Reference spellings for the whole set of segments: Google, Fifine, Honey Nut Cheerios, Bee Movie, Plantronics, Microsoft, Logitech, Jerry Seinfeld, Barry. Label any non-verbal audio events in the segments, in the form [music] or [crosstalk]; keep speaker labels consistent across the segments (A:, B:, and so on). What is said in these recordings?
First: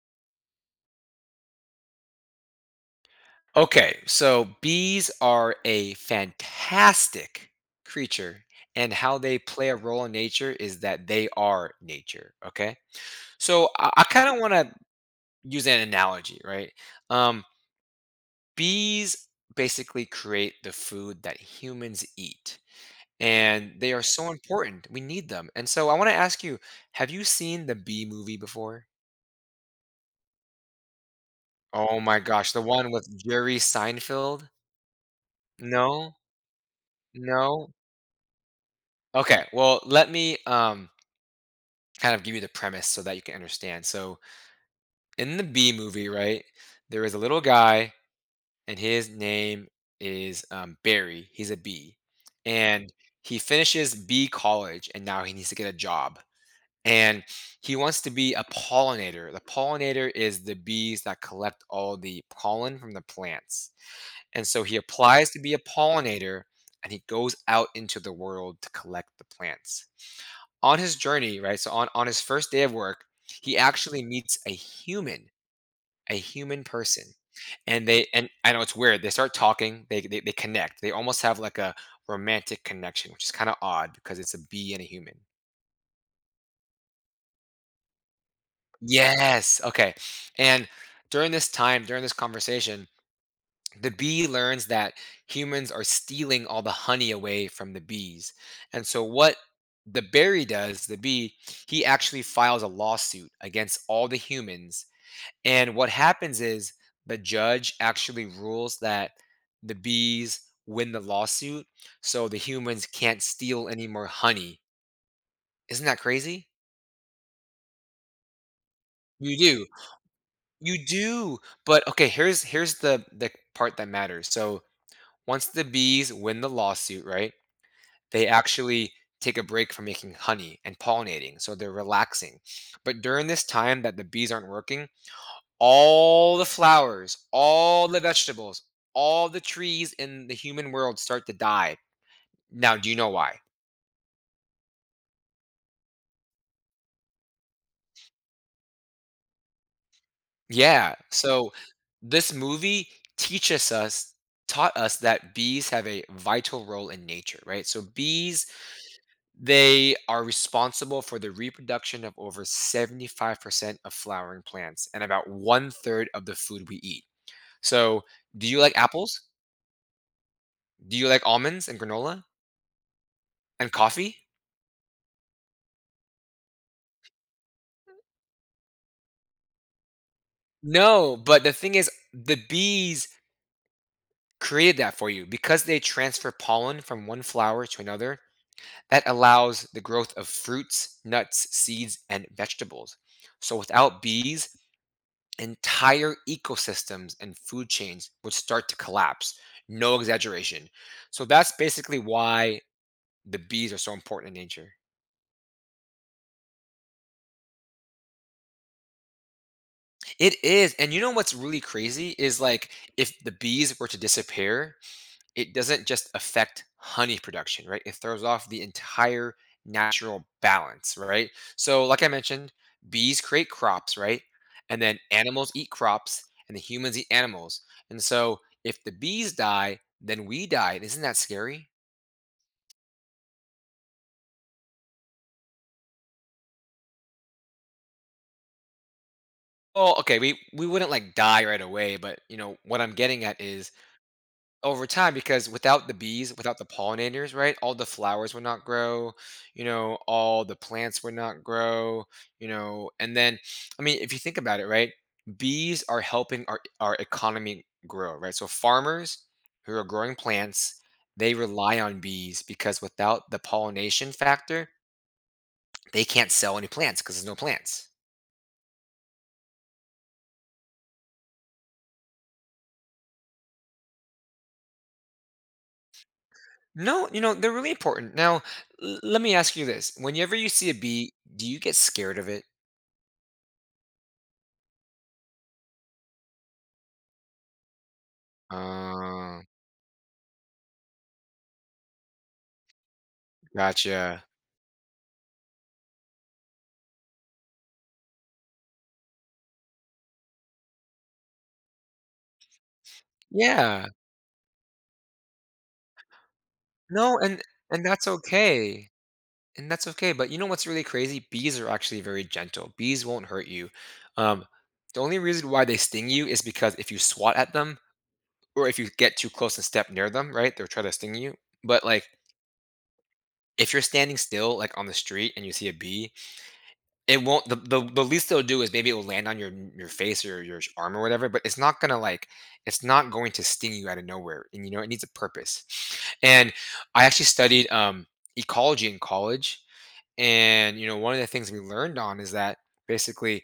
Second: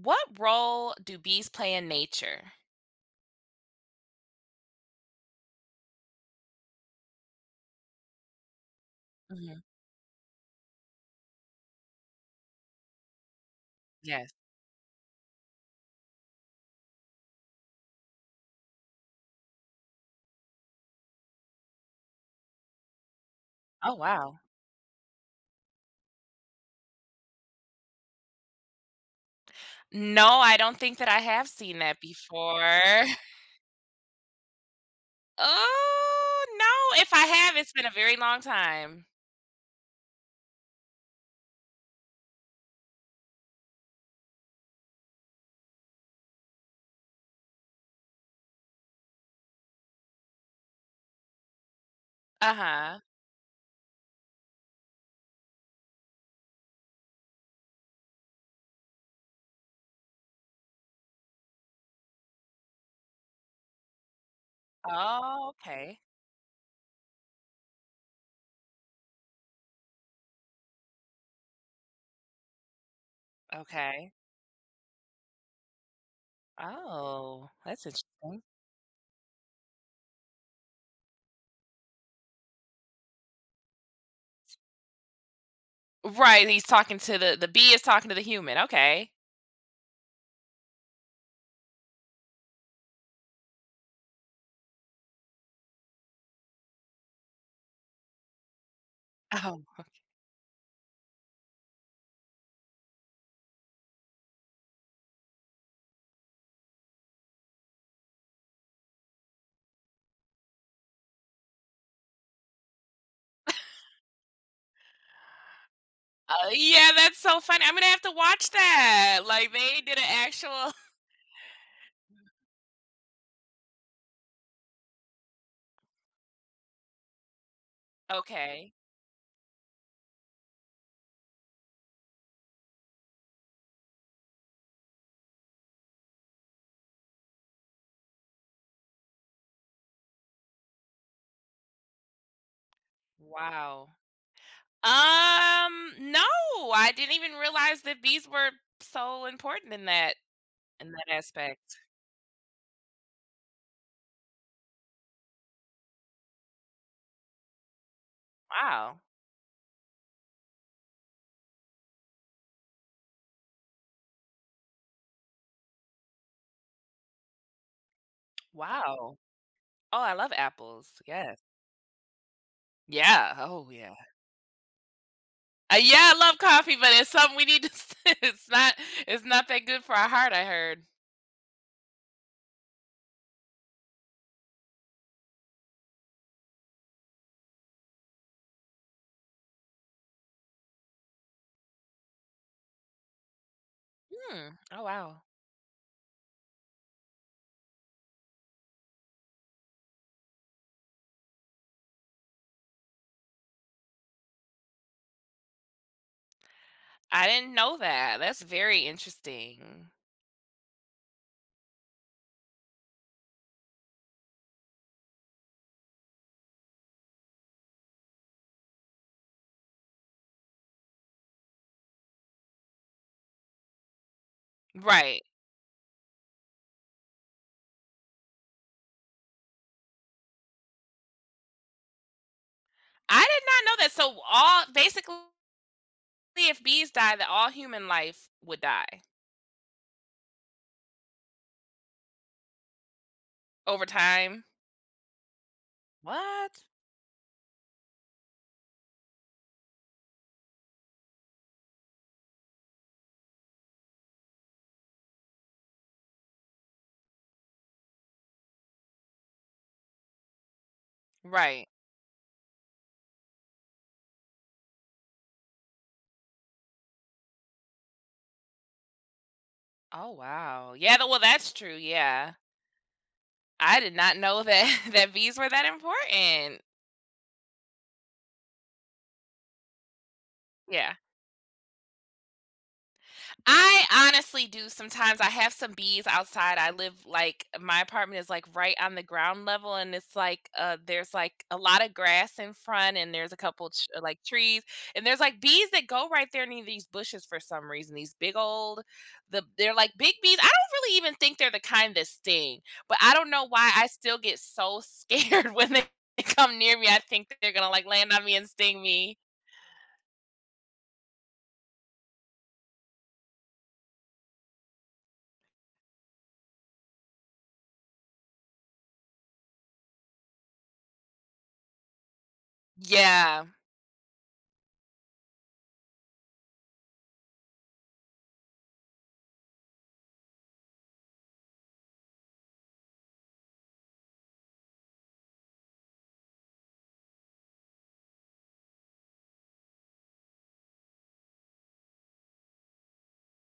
A: What role do bees play in nature?
B: Okay, so bees are a fantastic creature, and how they
A: Mhm.
B: play a role in nature is that they are nature. Okay, so I kind
A: Yes.
B: of want to use an analogy, right? Um, Bees basically create the food that humans eat, and they
A: Oh,
B: are so
A: wow.
B: important. We need them, and so I want to ask you: have you seen the Bee movie before?
A: No, I don't think that I have seen
B: Oh
A: that
B: my gosh, the
A: before.
B: one
A: [laughs]
B: with Jerry Seinfeld? No,
A: Oh, no, if I have,
B: no.
A: it's been a very long time.
B: Okay, well, let me kind of give you the premise so that you can understand. So, in the B movie, right, there is a little guy, and his name is Barry. He's a bee, and
A: Uh-huh.
B: he finishes bee college, and now he needs to get a job. And he wants to be a pollinator. The pollinator is the bees that collect all the pollen from the plants. And so he applies to
A: Oh,
B: be a
A: okay.
B: pollinator, and he goes out into the world to collect the plants on his journey, right? So on his first day of work, he actually
A: Okay.
B: meets a human person.
A: Oh, that's
B: And they and
A: interesting.
B: I know it's weird. They start talking, they connect. They almost have like a romantic connection, which is kind of odd because it's a bee and a human.
A: Right, he's talking to the bee is talking to the human, okay.
B: Yes. Okay. And during this time, during this conversation, the bee learns that humans are stealing all the honey away from the bees. And so what
A: Oh.
B: the berry does, the bee, he actually files a lawsuit against all the humans. And what happens is the judge actually rules that the bees win the lawsuit, so the humans can't steal any more honey. Isn't that crazy?
A: Oh, yeah, that's so funny, I'm gonna have to watch that,
B: You
A: like,
B: do.
A: they did an actual [laughs]
B: You do. But okay, here's the part that matters. So once the bees win the lawsuit, right? They
A: Okay.
B: actually take a break from making honey and pollinating. So they're relaxing. But during this time that the bees aren't working, all the flowers, all the vegetables, all the trees in the human world start to die. Now, do you know why?
A: Wow. No, I didn't even realize that bees were so important in that in
B: Yeah.
A: that
B: So
A: aspect.
B: this movie teaches us taught us that bees have a vital role in nature, right? So bees
A: Wow.
B: they are responsible for the reproduction of over 75% of flowering plants and about one third of the food we eat. So, do you like
A: Wow.
B: apples?
A: Oh, I love
B: Do
A: apples.
B: you like
A: Yes.
B: almonds and granola
A: Yeah.
B: and
A: Oh, yeah.
B: coffee?
A: Yeah, I love coffee, but it's something we need to. [laughs] It's not. It's not that good for our heart, I heard.
B: No, but the thing is, the bees created that for you because they transfer pollen from one flower to another. That allows the growth of fruits, nuts, seeds, and vegetables. So without bees,
A: Hmm. Oh, wow.
B: entire ecosystems and food chains would start to collapse. No exaggeration. So that's basically why the bees are so important in nature.
A: I didn't know that. That's very interesting.
B: It is. And you know what's really crazy is like if the bees were to disappear, it doesn't just affect honey production, right? It throws off the entire natural balance, right? So, like I mentioned, bees create crops, right? And then
A: Right.
B: animals eat crops and the humans eat animals. And so, if the bees die, then we die. Isn't that scary?
A: I did not know that. So all basically, if bees die, that all human life would die
B: Well, okay, we wouldn't like die right away, but you know, what I'm getting at is
A: over time.
B: over time because without the bees, without
A: What?
B: the pollinators, right, all the flowers would not grow, you know, all the plants would not grow, you know, and then, I mean, if you think about it, right, bees are helping our economy grow, right? So farmers who are growing plants, they
A: Right.
B: rely on bees because without the pollination factor, they can't sell any plants because there's no plants.
A: Oh wow. Yeah, th well, that's true, yeah. I did not know that [laughs] that bees were that important.
B: No, you know, they're really important. Now, let me ask you this. Whenever you see a
A: Yeah.
B: bee, do you get scared of it?
A: I honestly do sometimes. I have some bees outside. I live like my apartment is like right on the
B: Uh,
A: ground level, and it's like there's like a lot of grass in front, and there's a couple like
B: Gotcha.
A: trees, and there's like bees that go right there near these bushes for some reason. These big old, they're like big bees. I don't really even think they're the kind that sting, but I don't know why
B: Yeah.
A: I still get so scared [laughs] when they come near me. I
B: No,
A: think they're gonna
B: and
A: like
B: that's
A: land on me and sting
B: okay,
A: me.
B: and that's okay, but you know what's really crazy? Bees are actually very gentle. Bees won't hurt you. Um, the only reason why they sting you is because if you swat at them or if you get too close and step near them, right, they'll try to sting you. But, like,
A: Yeah,
B: if you're standing still, like, on the street and you see a bee, it won't the the least it'll do is maybe it'll land on your face or your arm or whatever, but it's not gonna, like it's not going to sting you out of nowhere, and, you know, it needs a purpose, and I actually studied, ecology in college, and, you know, one of the things we learned on is that basically,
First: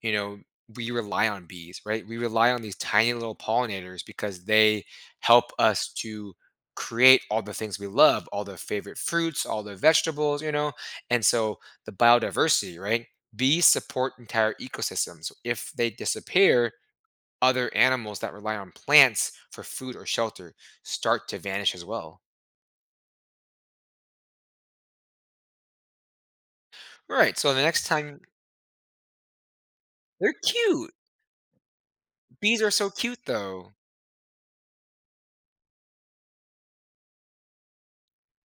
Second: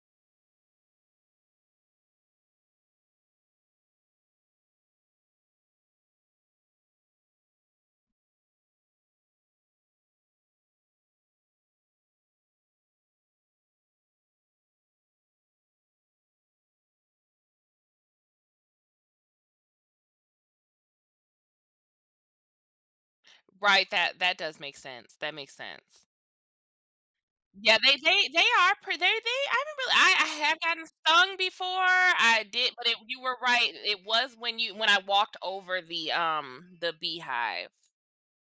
B: you know, we rely on bees, right? We rely on these tiny little pollinators because they help us to create all the things we love, all the favorite fruits, all the vegetables, you know? And so the biodiversity, right? Bees support entire ecosystems. If they disappear, other animals that rely on plants for food or shelter start to vanish as well.
A: right. That that does make sense. That makes sense.
B: Right. So the
A: Yeah,
B: next time
A: they are pre they I remember I
B: they're
A: I have gotten
B: cute.
A: stung before, I
B: Bees are
A: did but
B: so
A: it you
B: cute
A: were right,
B: though.
A: it was when I walked over the beehive,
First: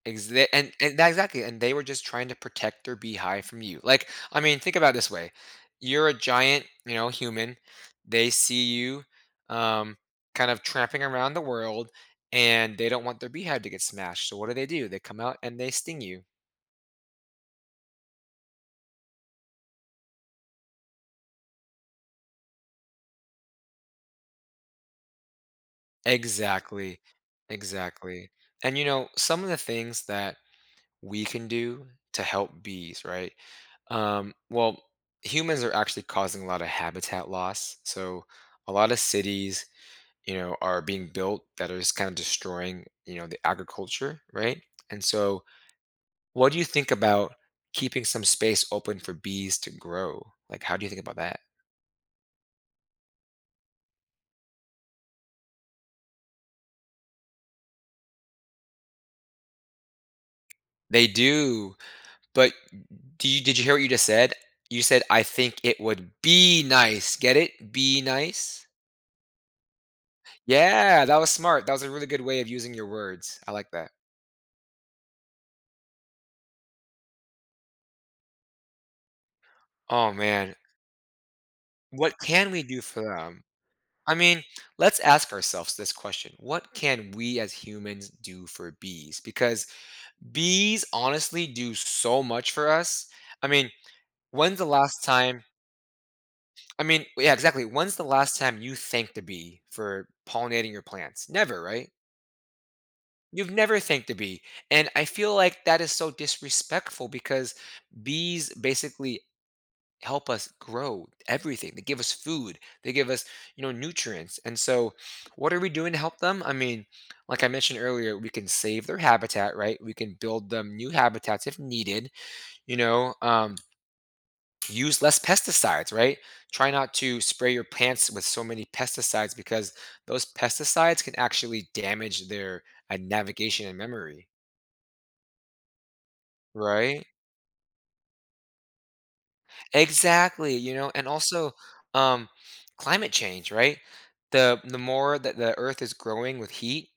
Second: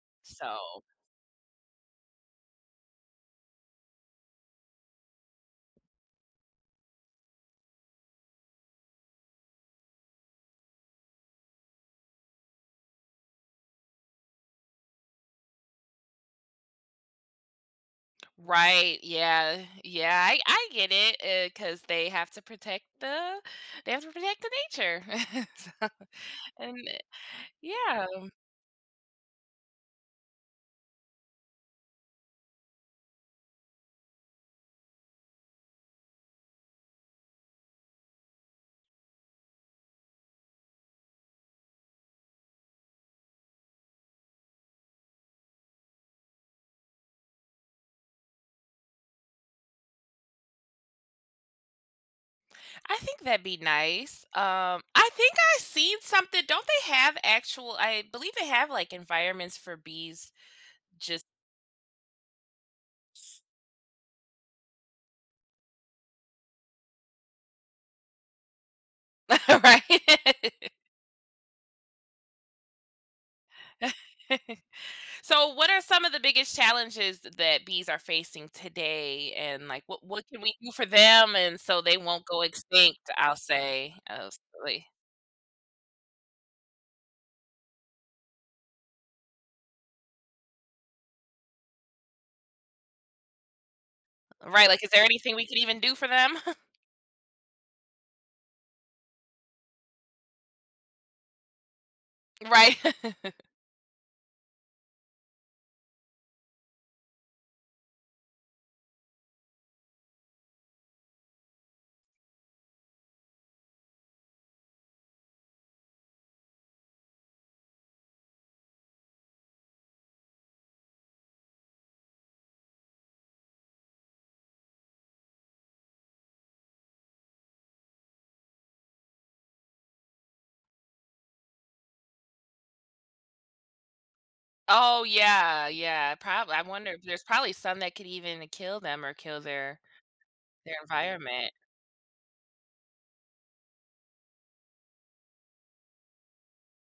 B: Exa
A: so
B: and that exactly, and they were just trying to protect their beehive from you. Like, I mean, think about it this way. You're a giant, you know, human. They see you, um, kind of tramping around the world, and they don't want their beehive to get smashed. So what do? They come out and they sting you.
A: Right, yeah, yeah, I get it, because they have to protect they have to protect the nature, [laughs] so and
B: Exactly.
A: yeah,
B: Exactly. And, you know, some of the things that we can do to help bees, right? Well, humans are actually causing a lot of habitat loss. So a lot of cities you know, are being built that are just kind of destroying, you know, the agriculture, right? And so, what do you think about keeping some space open for bees to grow? Like, how do you think about that?
A: I think that'd be nice, I think I seen something don't they have actual I believe they have, like, environments for bees
B: They
A: just
B: do, but do you did you hear what you just said? You said I think it would be nice. Get it? Be nice.
A: [laughs] right?
B: Yeah, that was smart. That was a really good way of using your words. I like that.
A: [laughs] So, what are some of the biggest challenges that bees are facing today, and like
B: Oh
A: what can we
B: man,
A: do for them, and so they
B: what
A: won't go
B: can we do
A: extinct?
B: for
A: I'll
B: them?
A: say,
B: I
A: oh,
B: mean,
A: silly.
B: let's ask ourselves this question. What can we as humans do for bees? Because bees honestly do so much for us. I mean, when's the
A: Right? Like, is
B: last
A: there anything
B: time?
A: we could even do for them?
B: I mean, yeah, exactly. When's the last time you thanked a bee for pollinating your plants? Never, right?
A: [laughs] Right? [laughs]
B: You've never thanked a bee. And I feel like that is so disrespectful because bees basically help us grow everything. They give us food, they give us, you know, nutrients. And so, what are we doing to help them? I mean, like I mentioned earlier, we can save their habitat, right? We can build them new habitats if needed, you know, use less pesticides, right? Try not to spray your plants with so many pesticides because those pesticides can actually damage their navigation and memory,
A: Oh yeah, yeah. Probably. I wonder if
B: right?
A: there's probably some that could even kill them or kill
B: Exactly, you
A: their
B: know, and also,
A: environment.
B: um, climate change, right? The more that the earth is growing with heat,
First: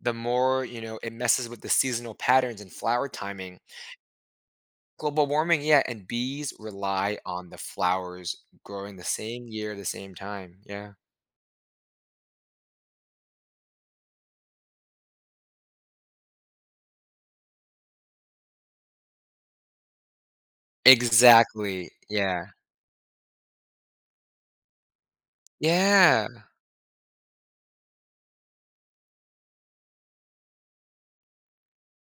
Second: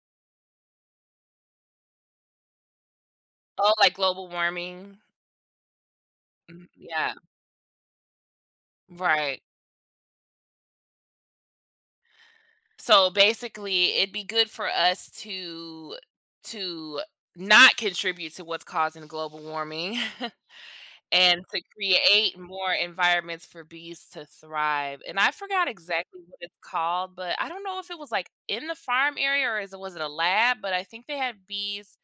B: the more, you know, it messes with the seasonal patterns and flower timing.
A: Oh, like global warming.
B: Global warming, yeah, and bees
A: Mm, yeah.
B: rely on the flowers growing the
A: Right.
B: same year, the same time. Yeah.
A: So basically, it'd be good for us to not contribute to what's causing global warming [laughs] and to
B: Exactly.
A: create
B: Yeah.
A: more environments for bees to thrive. And I forgot exactly
B: Yeah.
A: what it's called, but I don't know if it was like in the farm area or is it was it a lab, but I think they had bees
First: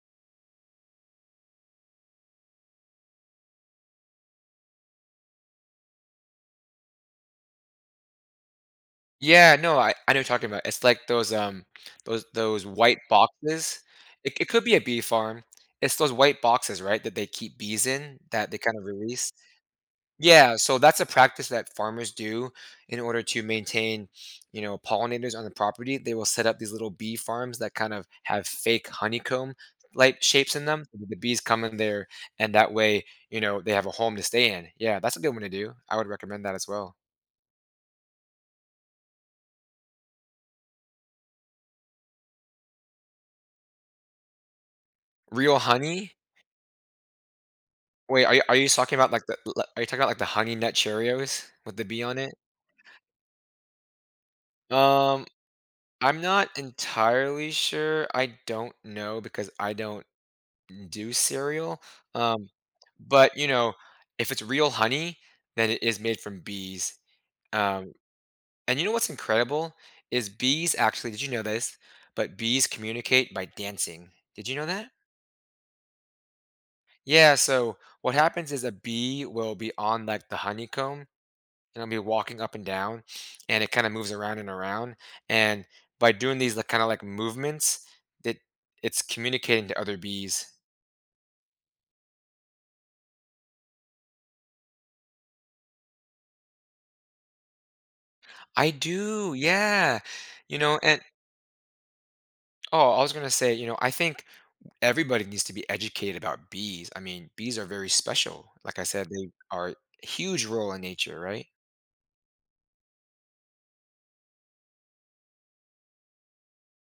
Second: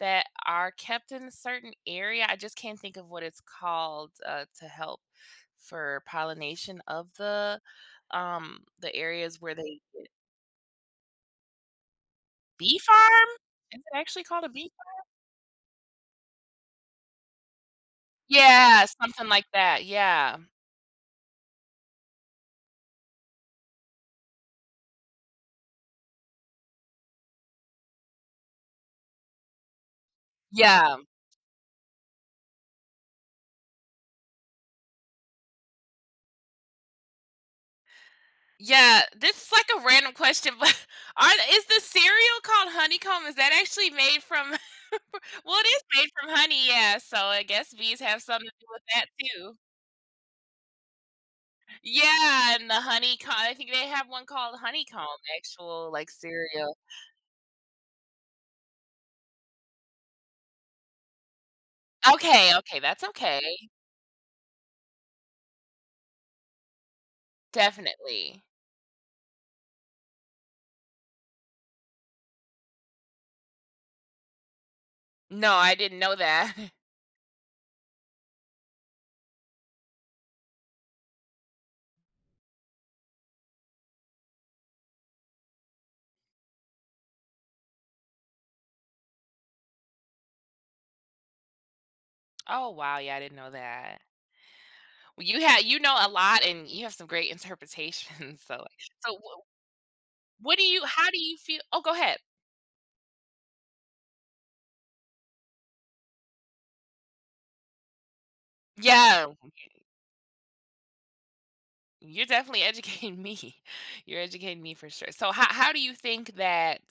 A: that are kept in a certain area. I just can't think of what it's called to help for pollination of the areas where
B: Yeah, no,
A: they
B: I know what you're talking about. It's like those
A: Bee
B: white
A: farm?
B: boxes.
A: Is it actually
B: It
A: called
B: it
A: a
B: could
A: bee
B: be a bee
A: farm?
B: farm. It's those white boxes, right, that they keep bees in that they kind of
A: Yeah, something
B: release.
A: like that, yeah.
B: Yeah, so that's a practice that farmers do in order to maintain, you know, pollinators on the property. They will set up these little bee farms that kind of have fake honeycomb like shapes in them.
A: Yeah.
B: The bees come in there and that way, you know, they have a home to stay in. Yeah, that's a good one to do. I would recommend that as well.
A: Yeah, this is like a random question, but [laughs] are is the cereal called honeycomb? Is that actually made from [laughs] well,
B: Real
A: it is made
B: honey?
A: from honey, yeah, so I guess bees have
B: Wait, are you
A: something to do with
B: talking
A: that
B: about, like, the l
A: too.
B: are you talking about, like, the Honey Nut Cheerios with the bee on it?
A: Yeah, and the honeycomb I think they have one called honeycomb,
B: Um,
A: actual, like,
B: I'm not
A: cereal.
B: entirely sure, I don't know because I don't do cereal, um,
A: Okay, okay, that's
B: but,
A: okay.
B: you know, if it's real honey, then it is made from bees, um,
A: Definitely.
B: and you know what's incredible is bees actually did you know this? But bees communicate by dancing. Did you know that?
A: No, I didn't know that. [laughs]
B: Yeah, so what happens is a bee will be on, like, the honeycomb and I'll be walking up and down, and it kind of moves around and around. And by doing these like kind of like movements, that it's communicating to other bees.
A: Oh, wow, yeah, I didn't know that. You have you know a lot and you have some great interpretations, [laughs] so
B: I
A: like so
B: do,
A: wh
B: yeah. You
A: what do
B: know,
A: you
B: and
A: how do you feel Oh, go ahead.
B: oh, I was gonna say, you know, I think everybody needs to be educated about bees. I mean, bees are very special. Like I said,
A: Yeah,
B: they are a huge role in nature, right?
A: you're definitely educating me. [laughs] You're educating me for sure. So how do you think that,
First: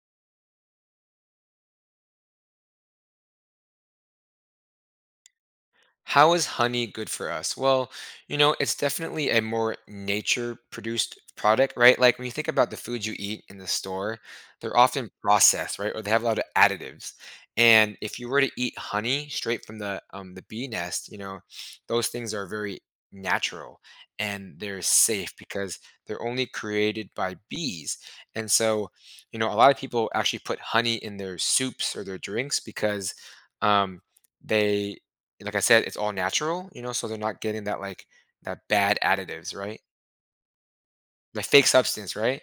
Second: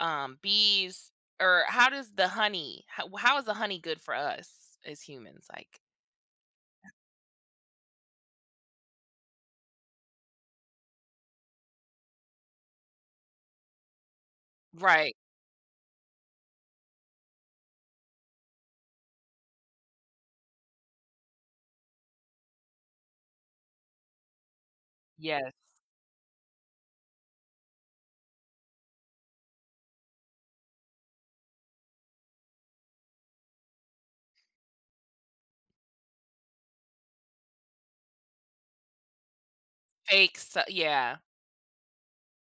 A: bees or how does the honey how is the honey good for us as humans? Like
B: How is honey good for us? Well, you know, it's definitely a more nature produced product, right? Like when you think about the foods you eat in the store, they're often
A: Right.
B: processed, right? Or they have a lot of additives. And if you were to eat honey straight from the bee nest, you know, those things are very natural and they're safe
A: Yes.
B: because they're only created by bees. And so, you know, a lot of people actually put honey in their soups or their drinks because um, they like I said, it's all natural, you know, so they're not getting that like that bad additives, right?
A: Fake so yeah.
B: The fake substance, right?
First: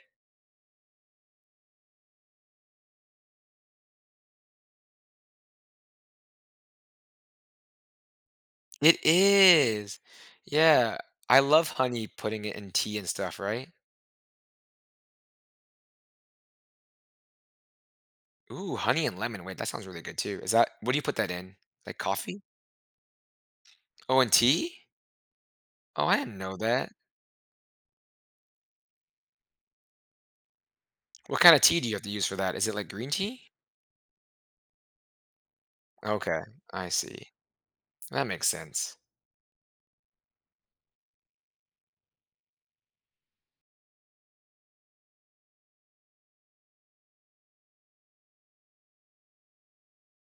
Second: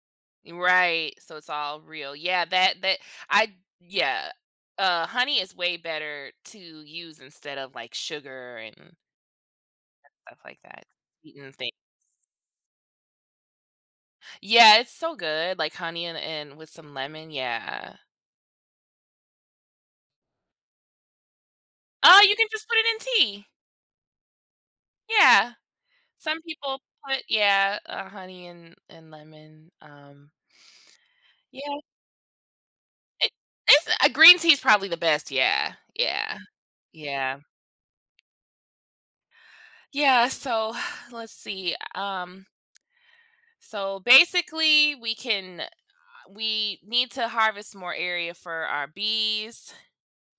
A: Right. So it's all real. Yeah, that that I yeah. Honey is way better to use instead of like sugar and
B: It is.
A: stuff like that.
B: Yeah. I
A: Sweeten
B: love
A: thing.
B: honey putting it in tea and stuff, right?
A: Yeah, it's so good. Like honey and with some lemon. Yeah.
B: Ooh, honey and lemon. Wait, that sounds really good too. Is that what do you put that in? Like
A: Oh, you
B: coffee?
A: can just put it in tea.
B: Oh, and tea?
A: Yeah.
B: Oh, I didn't
A: Some
B: know
A: people
B: that.
A: put yeah, honey and lemon.
B: What kind of tea
A: Yeah,
B: do you have to use for that? Is it like green
A: it,
B: tea?
A: it's a green tea's probably the best. Yeah. Yeah.
B: Okay, I see.
A: Yeah.
B: That makes sense.
A: Yeah, so [sighs] let's see. So basically, we can we need to harvest more area for our bees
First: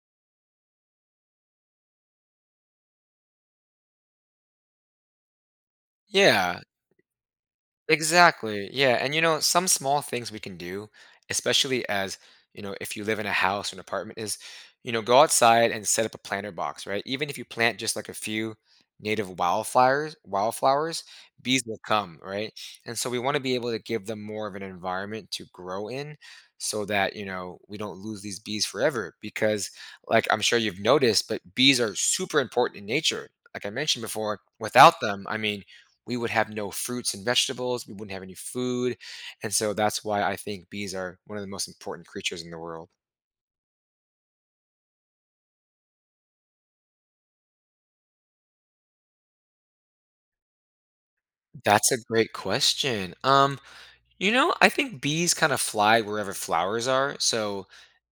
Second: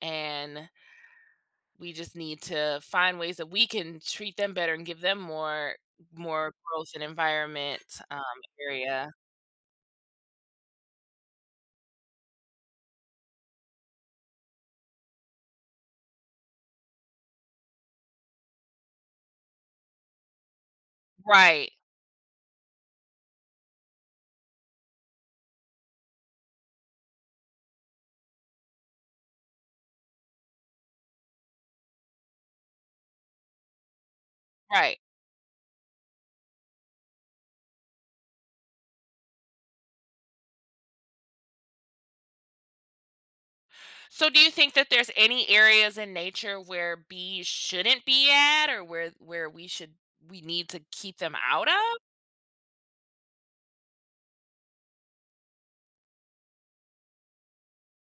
A: and we just need to find ways that we can treat them better and give them more more
B: Yeah.
A: growth and environment um,
B: Exactly. Yeah.
A: area.
B: And you know, some small things we can do, especially as, you know, if you live in a house or an apartment, is, you know, go outside and set up a planter box, right? Even if you plant just like a few native wildflowers, wildflowers, bees
A: Right.
B: will come, right? And so we want to be able to give them more of an environment to grow in so that, you know, we don't lose these bees forever. Because, like I'm sure you've noticed, but bees are super important in nature. Like I mentioned before,
A: Right.
B: without them, I mean, we would have no fruits and vegetables. We wouldn't have any food. And so that's why I think bees are one of the most important creatures in the world.
A: So do you think that there's any areas in nature where bees shouldn't be at or where we should we need to keep them out
B: That's a
A: of?
B: great question. You know, I think bees kind of fly wherever flowers are. So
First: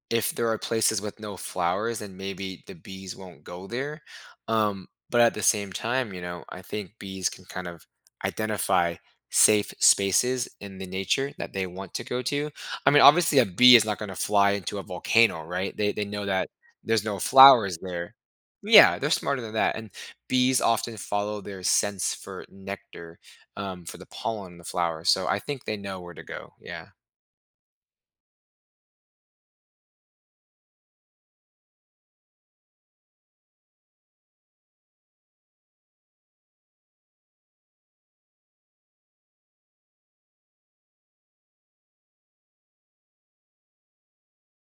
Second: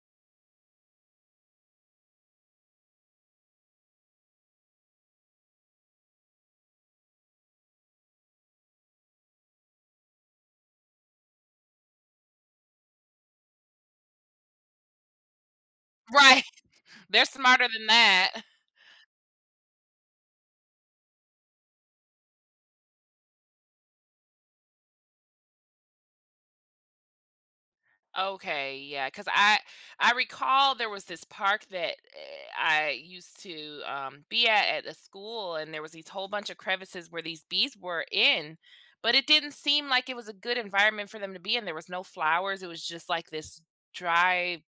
B: if there are places with no flowers, then maybe the bees won't go there. But at the same time, you know, I think bees can kind of identify safe spaces in the nature that they want to go to. I mean, obviously, a bee is not going to fly into a volcano, right? They know
A: Right.
B: that there's
A: [laughs]
B: no
A: They're smarter
B: flowers
A: than
B: there.
A: that.
B: Yeah, they're smarter than that. And bees often follow their sense for nectar, for the pollen in the flowers. So I think they know where to go. Yeah.
A: Okay, yeah, because I recall there was this park that I used to be at a school, and there was these whole bunch of crevices where these bees were in, but it didn't seem like it was a good environment for them to be in. There was no flowers; it was just like this dry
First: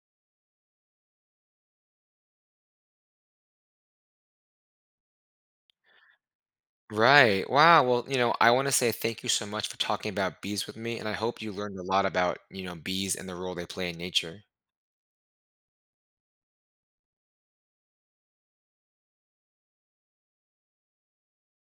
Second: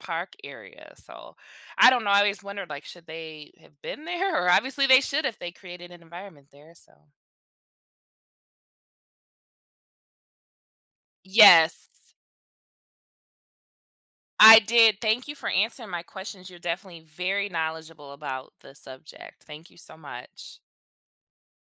A: park area. So I don't know. I always wondered, like, should they have been there? [laughs] Or obviously they should if they created an environment there. So
B: Right. Wow. Well, you know, I want to say thank you so much for talking about bees with me, and I hope you learned a
A: yes,
B: lot about, you know, bees and the role they play in nature.
A: I did. Thank you for answering my questions. You're definitely very knowledgeable about the subject. Thank you so much.